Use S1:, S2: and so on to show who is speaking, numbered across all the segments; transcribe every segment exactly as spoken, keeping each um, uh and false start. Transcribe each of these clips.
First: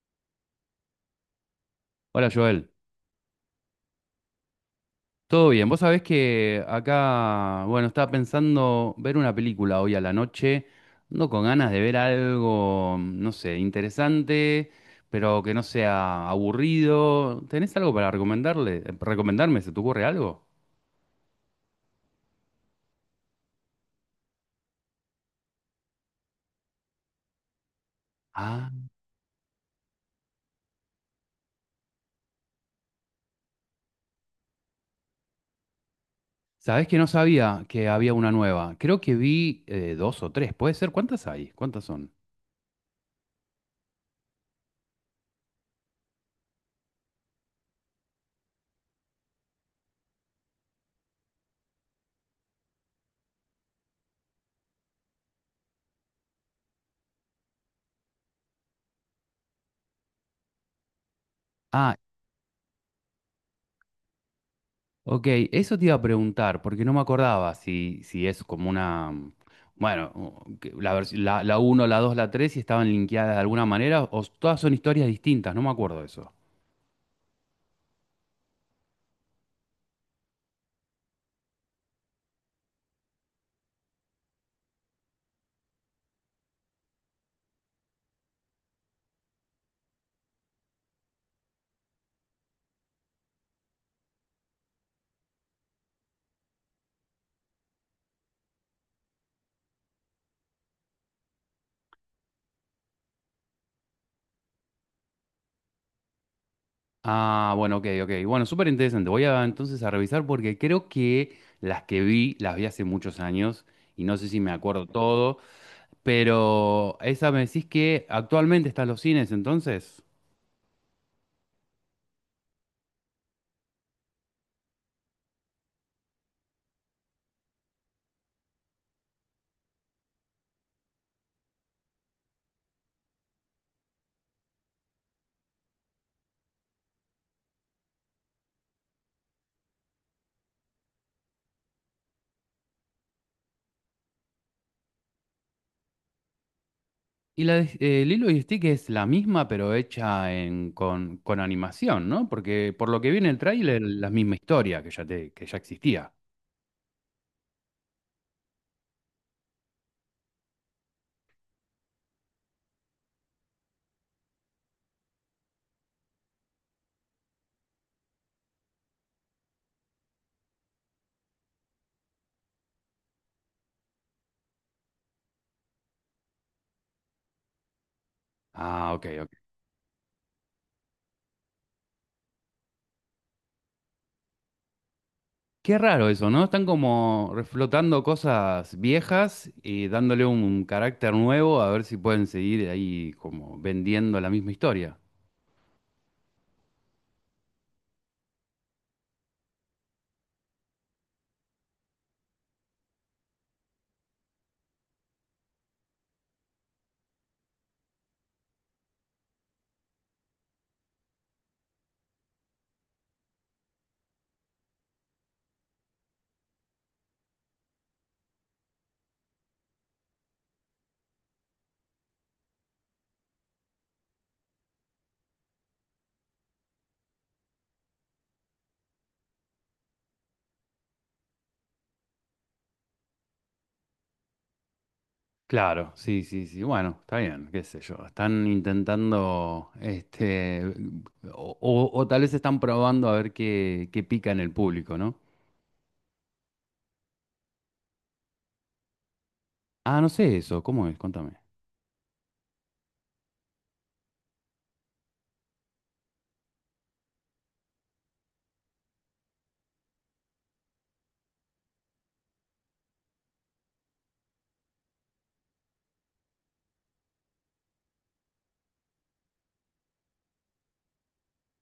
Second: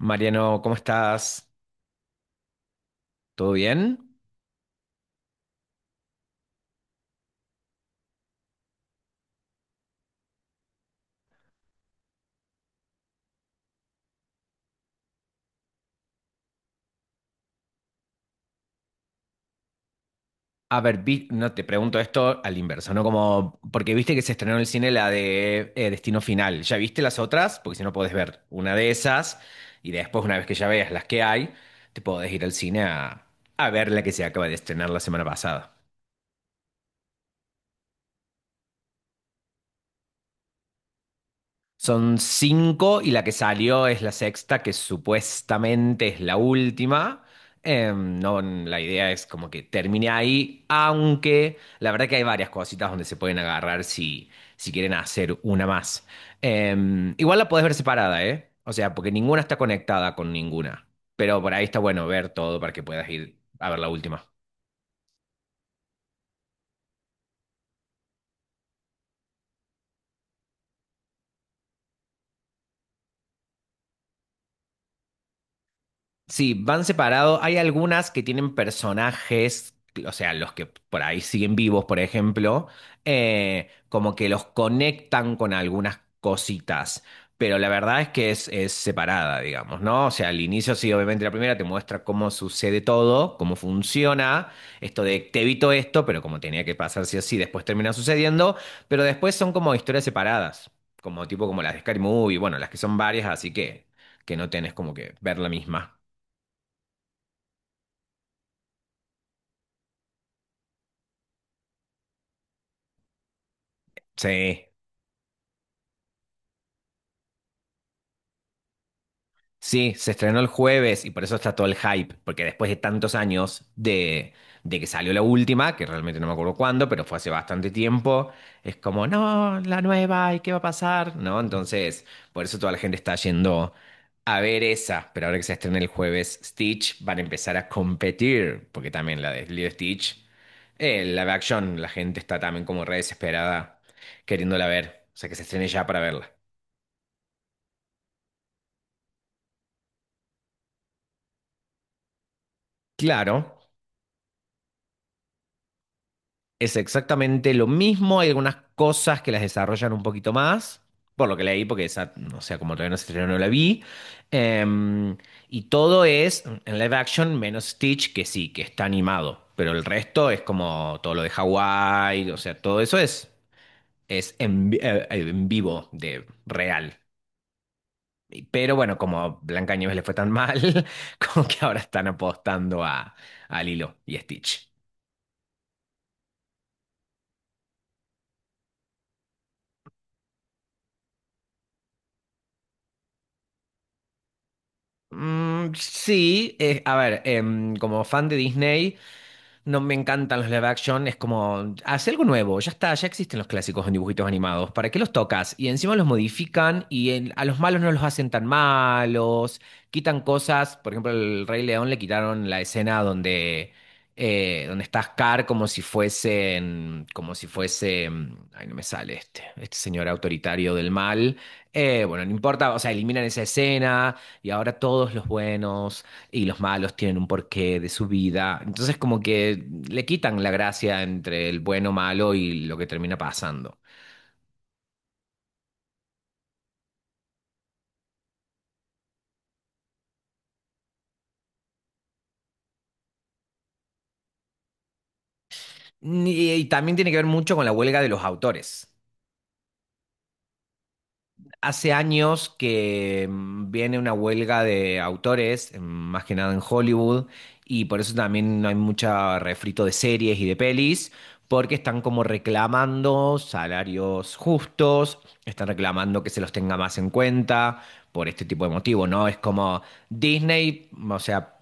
S1: Mariano, ¿cómo estás?
S2: Hola Joel,
S1: ¿Todo bien?
S2: ¿todo bien? Vos sabés que acá, bueno, estaba pensando ver una película hoy a la noche, ando con ganas de ver algo, no sé, interesante, pero que no sea aburrido. ¿Tenés algo para recomendarle? ¿Recomendarme? ¿Se te ocurre algo?
S1: A ver, vi- no te pregunto esto al inverso, ¿no? Como, porque viste que se estrenó en el cine la de eh, Destino Final. ¿Ya viste las otras? Porque si no podés ver una
S2: Ah,
S1: de esas y después, una vez que ya veas las que hay, te podés ir al cine a, a ver la que se acaba de estrenar la semana pasada.
S2: sabés que no sabía que había una nueva. Creo que vi eh, dos o tres, ¿puede ser? ¿Cuántas hay? ¿Cuántas son?
S1: Son cinco y la que salió es la sexta, que supuestamente es la última. Eh, no, la idea es como que termine ahí, aunque la verdad que hay varias cositas donde se pueden agarrar si, si quieren hacer una más. Eh, igual la podés ver separada, ¿eh? O sea, porque ninguna está conectada con ninguna. Pero por ahí está
S2: Ah,
S1: bueno ver todo para que puedas ir a ver la última.
S2: ok, eso te iba a preguntar, porque no me acordaba si, si es como una, mm, bueno, o- que la, vers- la, la uno, la dos la tres si estaban linkeadas de alguna manera, o s- todas son historias distintas, no me acuerdo de eso.
S1: Sí, van separados. Hay algunas que tienen personajes, o sea, los que por ahí siguen vivos, por ejemplo, eh, como que los conectan con algunas cositas. Pero la verdad es que es, es separada, digamos, ¿no? O sea, al inicio sí, obviamente la primera te muestra cómo sucede todo, cómo funciona, esto de te evito esto, pero como tenía que pasar sí o sí. Después termina sucediendo, pero después son como historias separadas, como tipo como las de Scary Movie, bueno, las que son varias, así que, que no tenés como que ver la misma.
S2: Ah, bueno, ok, ok. Bueno, súper interesante. Voy a entonces a revisar porque creo que las que vi, las vi hace muchos años y no sé si me
S1: Sí,
S2: acuerdo todo, pero esa me decís que actualmente está en los cines,
S1: sí,
S2: entonces.
S1: se estrenó el jueves y por eso está todo el hype, porque después de tantos años de, de que salió la última, que realmente no me acuerdo cuándo, pero fue hace bastante tiempo, es como, no, la nueva, ¿y qué va a pasar? ¿No? Entonces, por eso toda la gente está yendo a ver esa, pero ahora que se estrena el jueves Stitch, van a empezar a competir, porque también la de Lilo y Stitch, eh, live action, la gente está también como re desesperada queriéndola ver, o sea que se estrene ya para verla.
S2: Y la de- eh, Lilo y Stick es la misma, pero hecha en, con, con animación, ¿no? Porque por lo que vi en
S1: Claro.
S2: el tráiler, la misma historia que ya, te, que ya existía.
S1: Es exactamente lo mismo, hay algunas cosas que las desarrollan un poquito más, por lo que leí, porque esa, o sea, como todavía no se estrenó, no la vi. Em, y todo es en live action, menos Stitch, que sí, que está animado, pero el resto es como todo lo de Hawái, o sea, todo eso es, es en, vi- eh, eh, en vivo, de real. Y- Pero
S2: Ah,
S1: bueno,
S2: ok, ok.
S1: como Blancanieves le fue tan mal, como que ahora están apostando a, a Lilo y Stitch.
S2: Qué raro eso, ¿no? Están como reflotando cosas viejas y dándole un carácter nuevo a ver si pueden seguir ahí como vendiendo la misma historia.
S1: Mm, sí, eh, a ver, em, como fan de Disney, no me encantan los live action, es como, hace algo nuevo, ya está, ya existen los clásicos en dibujitos animados, ¿para qué los tocas? Y encima los modifican y en- a los malos no los hacen tan malos, quitan cosas, por ejemplo, el Rey León le quitaron la escena donde, eh, donde está Scar como si fuesen, como si fuese, mm, ay, no me sale este, este señor autoritario del mal. Eh, bueno, no importa, o sea, eliminan esa escena y ahora todos los buenos y los malos tienen un porqué de su vida. Entonces como que le quitan la gracia entre el bueno, malo y lo que termina pasando.
S2: Claro, sí, sí, sí. Bueno, está bien, qué sé yo. Están intentando, este, o, o- o tal vez están probando a ver qué, qué pica en el público, ¿no?
S1: Y, y también tiene que ver mucho con la huelga de los autores.
S2: Ah, no sé eso, ¿cómo es? Contame.
S1: Hace años que mm, viene una huelga de autores, mm, más que nada en Hollywood, y por eso también no hay mucho refrito de series y de pelis. Porque están como reclamando salarios justos, están reclamando que se los tenga más en cuenta por este tipo de motivo, ¿no? Es como Disney, o sea,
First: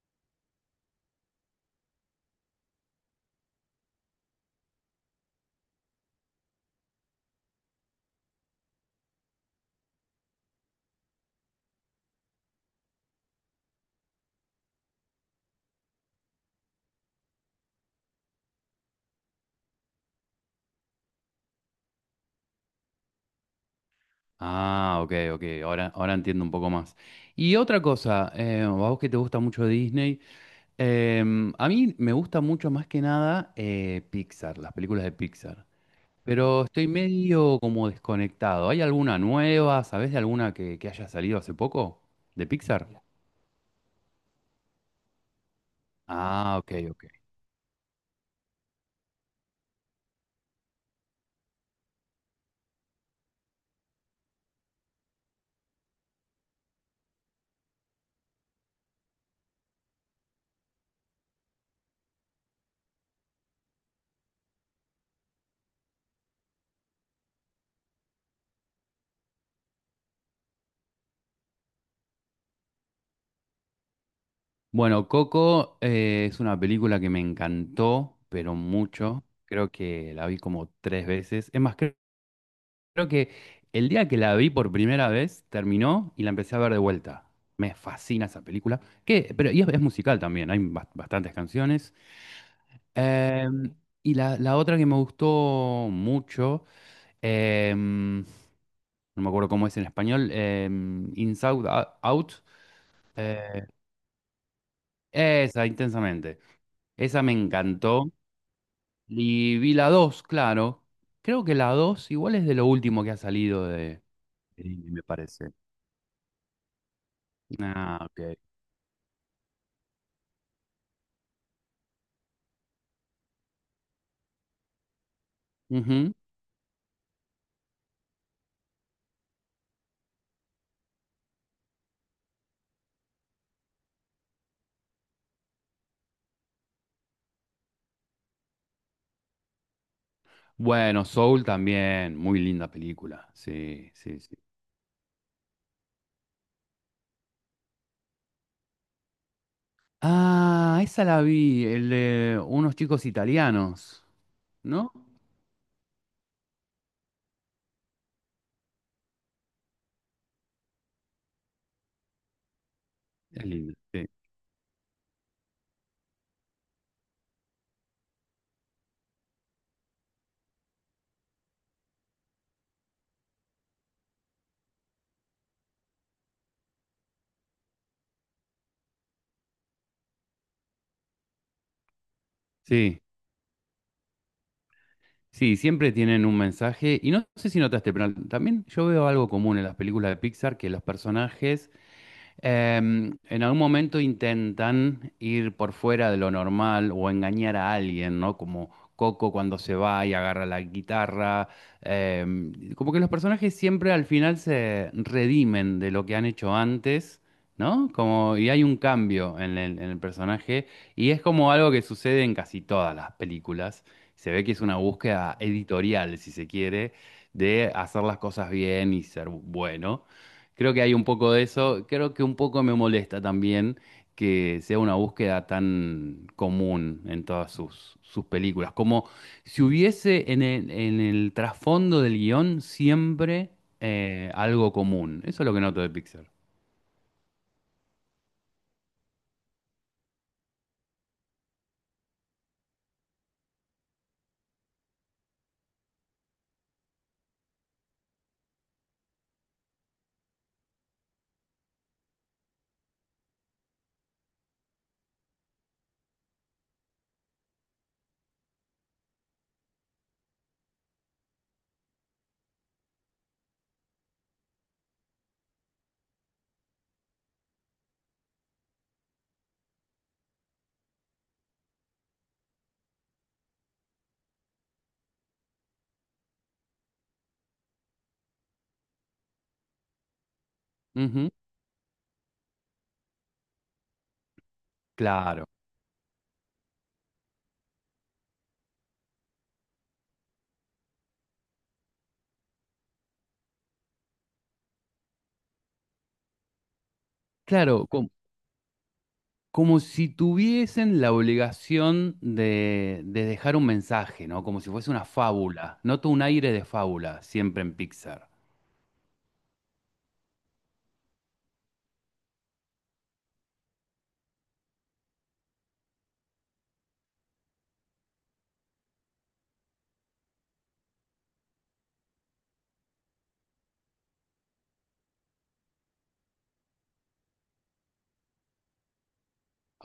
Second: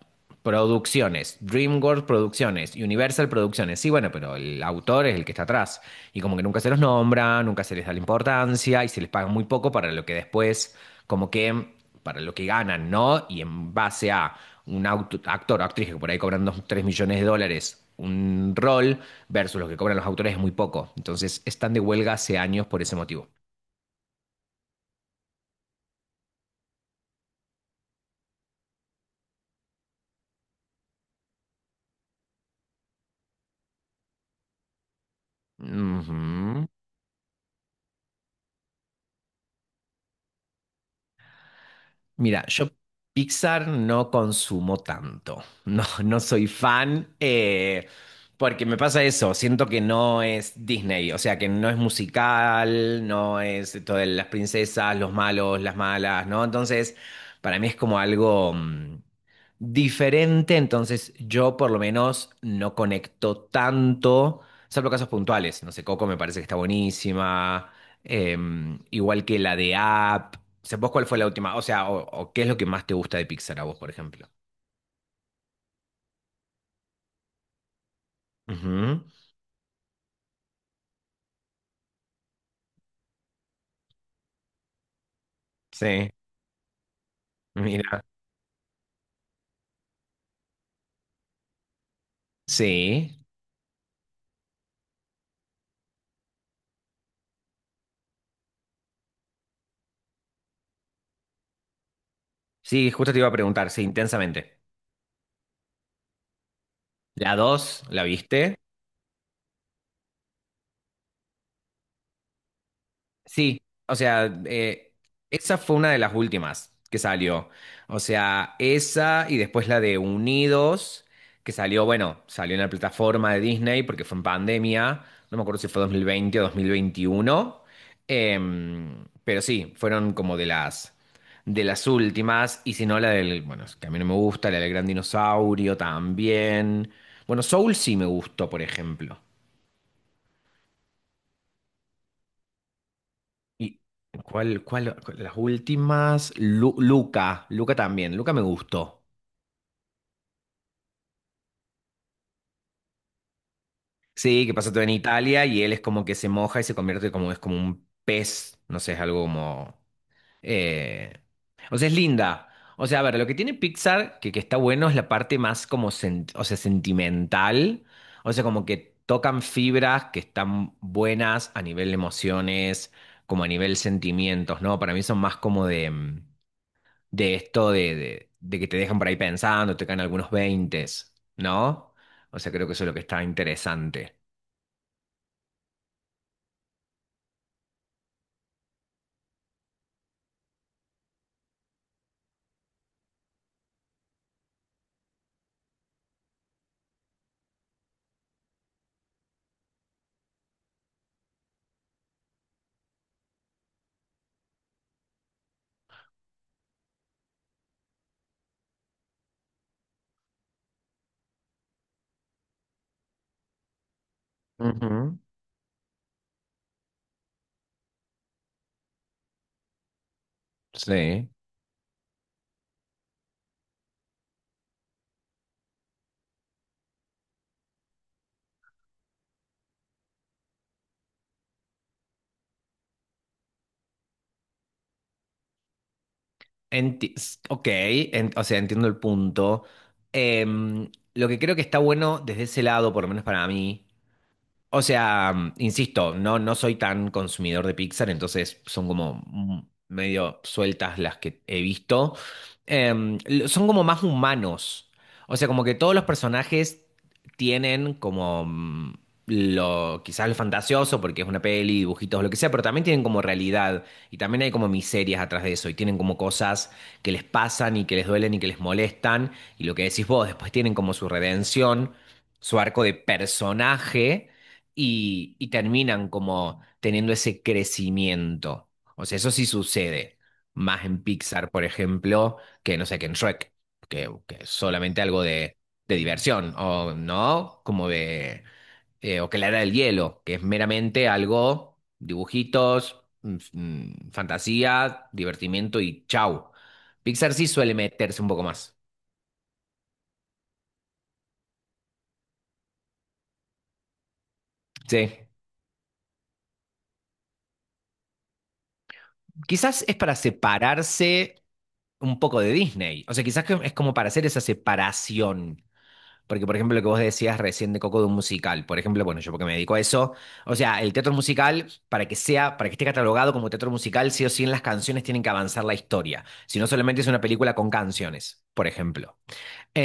S1: producciones, DreamWorks producciones, Universal producciones, sí, bueno, pero el autor es el que está atrás y como que nunca se los nombra, nunca se les da la importancia y se les paga muy poco para lo que después como que para lo que ganan, ¿no? Y en base a un auto- actor o actriz que por ahí cobran dos tres millones de dólares un rol versus lo que cobran los autores es muy poco. Entonces están de huelga hace años por ese motivo.
S2: Ah, ok, ok, ahora, ahora entiendo un poco más. Y otra cosa, eh, a vos que te gusta mucho Disney, em, a mí me gusta mucho más que nada eh, Pixar, las películas de Pixar,
S1: Ujú.
S2: pero estoy medio como desconectado. ¿Hay alguna nueva? ¿Sabés de alguna que, que haya salido hace poco?
S1: Mira,
S2: ¿De
S1: yo
S2: Pixar?
S1: Pixar no consumo tanto, no, no soy
S2: Ah, ok, ok.
S1: fan, eh, porque me pasa eso, siento que no es Disney, o sea, que no es musical, no es todo de las princesas, los malos, las malas, ¿no? Entonces, para mí es como algo mm, diferente, entonces yo por lo menos no conecto tanto, salvo casos puntuales, no sé, Coco me parece que está buenísima, eh, igual que la de App. ¿Sé vos cuál fue la última? O sea, o, o qué es lo que más te gusta de Pixar a vos, por ejemplo.
S2: Bueno, Coco eh, es una película que me encantó, pero
S1: Ujú,
S2: mucho. Creo que la vi como tres veces. Es más, creo Creo que el día que la vi por primera vez
S1: sí,
S2: terminó y la empecé a ver de vuelta. Me
S1: mira.
S2: fascina esa película. Que, pero y es, es musical también, hay bas- bastantes canciones.
S1: Sí.
S2: Em, y la, la otra que me gustó mucho, em, no me acuerdo cómo es en español, em, Inside Out,
S1: Sí, justo te iba a
S2: eh,
S1: preguntar, sí, intensamente.
S2: esa, intensamente. Esa me
S1: ¿La dos, la
S2: encantó.
S1: viste?
S2: Y vi la dos, claro. Creo que la dos igual es de lo último que ha
S1: Sí,
S2: salido
S1: o
S2: de...
S1: sea,
S2: de Disney,
S1: eh,
S2: me parece.
S1: esa fue una de las últimas que salió. O
S2: Ah, ok.
S1: sea, esa y después la de Unidos, que salió, bueno, salió en la plataforma de Disney porque fue en pandemia, no me acuerdo si fue dos mil
S2: Ujú.
S1: veinte o dos mil veintiuno, em, pero sí, fueron como de las, de las últimas, y si no la del, bueno, es que a mí no me gusta, la del Gran Dinosaurio también. Bueno, Soul sí me gustó, por ejemplo.
S2: Bueno, Soul también, muy linda película.
S1: ¿Y
S2: Sí, sí, sí.
S1: cuál, cuál, cuál- las últimas? Lu- Luca, Luca también, Luca me gustó.
S2: Ah, esa la vi, el de unos chicos italianos,
S1: Sí, que pasa todo en
S2: ¿no?
S1: Italia y él es como que se moja y se convierte como, es como un pez, no sé, es algo como... eh, O sea, es linda. O sea, a ver, lo que
S2: Es
S1: tiene
S2: linda, sí.
S1: Pixar, que, que está bueno, es la parte más como, sen- o sea, sentimental. O sea, como que tocan fibras que están buenas a nivel emociones, como a nivel sentimientos, ¿no? Para mí son más como de... mm, de esto de, de- de que te dejan por ahí pensando, te caen algunos veintes, ¿no? O sea, creo que eso es lo que
S2: Sí,
S1: está interesante.
S2: sí, siempre tienen un mensaje. Y no sé si notaste, pero también yo veo algo común en las películas de Pixar, que los personajes Em, en algún momento intentan ir por fuera de lo normal o engañar a alguien, ¿no? Como Coco cuando se va y agarra la guitarra. Em, como que los personajes siempre al final se redimen de lo que han hecho antes, ¿no? Como, y hay un cambio en el, en el personaje y es como algo que sucede en casi todas las películas. Se ve que es una
S1: Ujú.
S2: búsqueda editorial, si se quiere, de hacer las cosas bien y ser bueno. Creo que hay un
S1: Sí.
S2: poco de eso. Creo que un poco me molesta también que sea una búsqueda tan común en todas sus, sus películas. Como si hubiese en el, en el trasfondo del guión siempre eh, algo común. Eso es lo que noto de Pixar.
S1: Enti- s- ok, en- o sea, entiendo el punto. Em, lo que creo que está bueno desde ese lado, por lo menos para mí. O sea, insisto, no, no soy tan consumidor de Pixar, entonces son como mm, medio sueltas las que he visto. Em, l- son como más humanos. O sea, como que todos los personajes tienen como mm, lo, quizás lo fantasioso, porque es una peli, dibujitos, lo que sea, pero también tienen como realidad y también hay como miserias atrás de eso y tienen como cosas que les pasan y que les duelen y que les molestan y lo que decís vos, después tienen como su redención, su arco de personaje y, y terminan como teniendo ese crecimiento. O sea, eso sí sucede, más en
S2: Ujú,
S1: Pixar, por ejemplo, que no sé, que en Shrek, que, que es solamente algo
S2: claro,
S1: de, de diversión, o no, como de, eh, o que la era del hielo, que es meramente algo, dibujitos, mm, mm, fantasía, divertimiento y chau. Pixar sí suele
S2: claro, com-
S1: meterse un poco más.
S2: como, si tuviesen la obligación de, de dejar un mensaje, ¿no? Como si fuese una
S1: Sí.
S2: fábula. Noto un aire de fábula siempre en Pixar.
S1: Quizás es para separarse un poco de Disney. O sea, quizás que es como para hacer esa separación. Porque, por ejemplo, lo que vos decías recién de Coco de un musical, por ejemplo, bueno, yo porque me dedico a eso, o sea, el teatro musical, para que sea, para que esté catalogado como teatro musical, sí o sí en las canciones tienen que avanzar la historia, si no solamente es una película con canciones, por ejemplo.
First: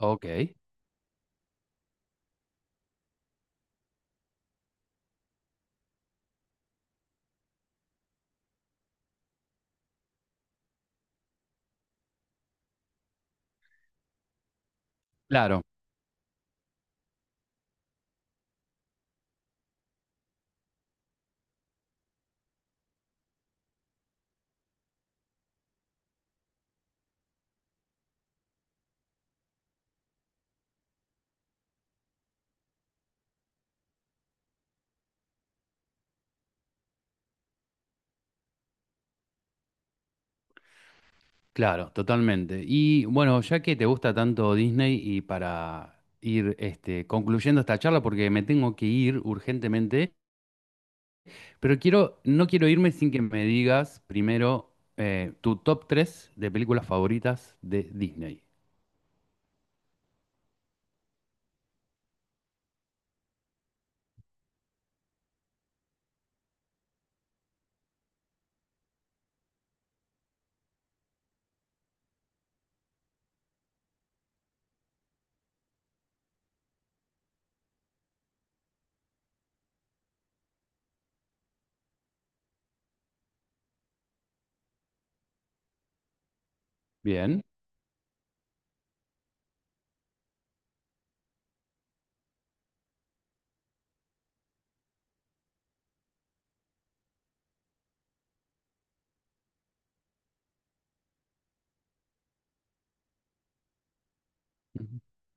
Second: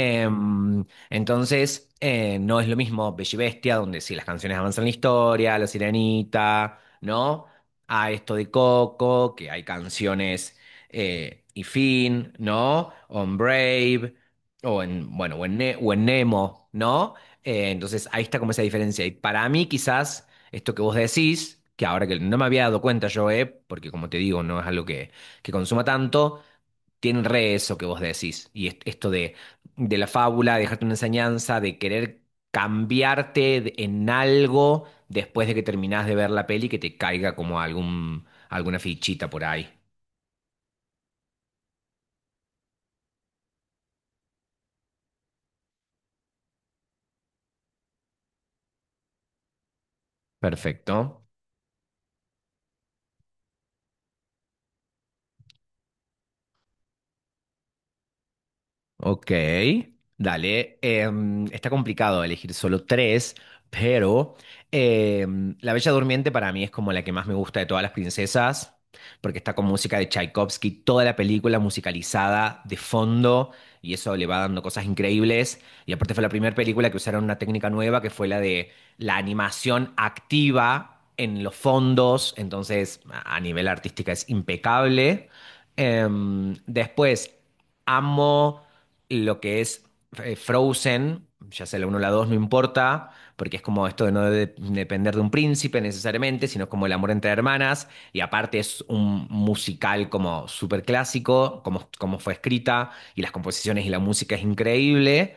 S2: Ok.
S1: entonces, eh, no es lo mismo Bella y Bestia, donde sí las canciones avanzan la historia, La Sirenita, ¿no? A esto de Coco, que hay canciones eh, y fin, ¿no? O en Brave, o en, bueno, o en,
S2: Claro.
S1: Ne- o en Nemo, ¿no? Eh, entonces, ahí está como esa diferencia. Y para mí, quizás, esto que vos decís, que ahora que no me había dado cuenta yo, eh, porque como te digo, no es algo que, que consuma tanto tienen re eso que vos decís. Y est- esto de, de la fábula, de dejarte una enseñanza, de querer cambiarte de- en algo después de que terminás de ver la peli, que te caiga como algún, alguna fichita por ahí.
S2: Claro, totalmente. Y bueno, ya que te gusta tanto Disney y para ir este, concluyendo esta charla, porque me tengo que ir urgentemente,
S1: Perfecto.
S2: pero quiero, no quiero irme sin que me digas primero eh, tu top tres de películas favoritas de Disney.
S1: Ok, dale. Em, está complicado elegir solo tres, pero em, La Bella Durmiente para mí es como la que más me gusta de todas las princesas, porque está con música de Tchaikovsky, toda la película musicalizada de fondo, y eso le va dando cosas increíbles. Y aparte fue la primera película que usaron una técnica nueva, que fue la de la animación activa en los fondos, entonces a a nivel artística es impecable. Em, después,
S2: Bien.
S1: amo lo que es eh, Frozen, ya sea la uno o la dos no importa, porque es como esto de no de- depender de un príncipe necesariamente, sino como el amor entre hermanas, y aparte es un musical como súper clásico, como, como fue escrita, y las composiciones y la música es
S2: Ujú.
S1: increíble.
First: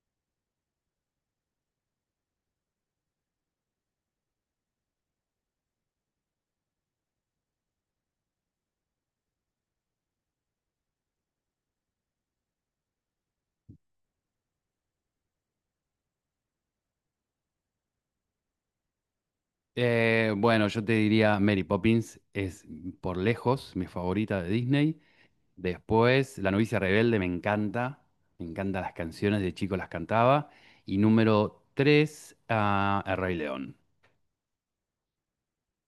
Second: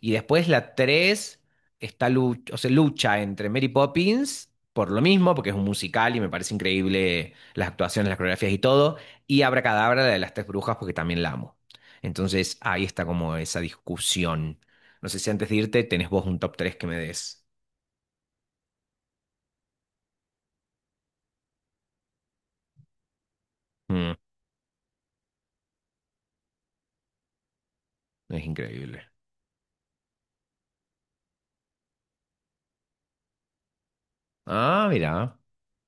S1: Y después la tres está lu- o sea, lucha entre Mary Poppins. Por lo mismo, porque es un musical y me parece increíble las actuaciones, las coreografías y todo. Y Abracadabra, la de las tres brujas, porque también la amo. Entonces ahí está como esa discusión. No sé si antes de irte tenés vos un top tres que me des.
S2: Eh, bueno, yo te diría Mary Poppins es por lejos mi
S1: Mm,
S2: favorita de Disney. Después, La novicia rebelde me encanta.
S1: es
S2: Me encantan las
S1: increíble.
S2: canciones, de chico las cantaba. Y número tres, ah, El Rey León.
S1: Ah, mira.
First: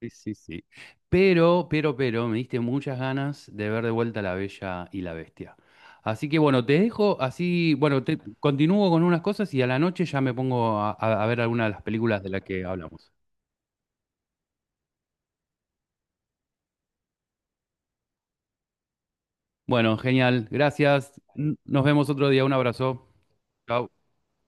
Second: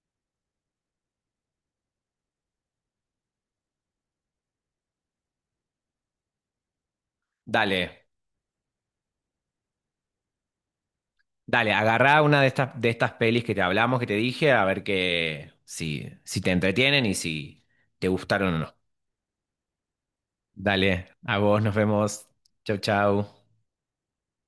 S2: Sí, sí, sí. Pero, pero, pero, me diste muchas ganas de ver de vuelta La Bella y la Bestia. Así que bueno, te dejo así, bueno,
S1: Dale,
S2: te, continúo con unas cosas y a la noche ya me pongo a, a- a ver alguna de
S1: dale,
S2: las
S1: agarrá
S2: películas de
S1: una
S2: las
S1: de
S2: que
S1: estas, de estas
S2: hablamos.
S1: pelis que te hablamos, que te dije, a ver que, si, si te entretienen y si te gustaron o no.
S2: Bueno, genial,
S1: Dale,
S2: gracias.
S1: a
S2: N-
S1: vos, nos
S2: Nos vemos
S1: vemos.
S2: otro día, un
S1: Chau,
S2: abrazo.
S1: chau.
S2: Chao.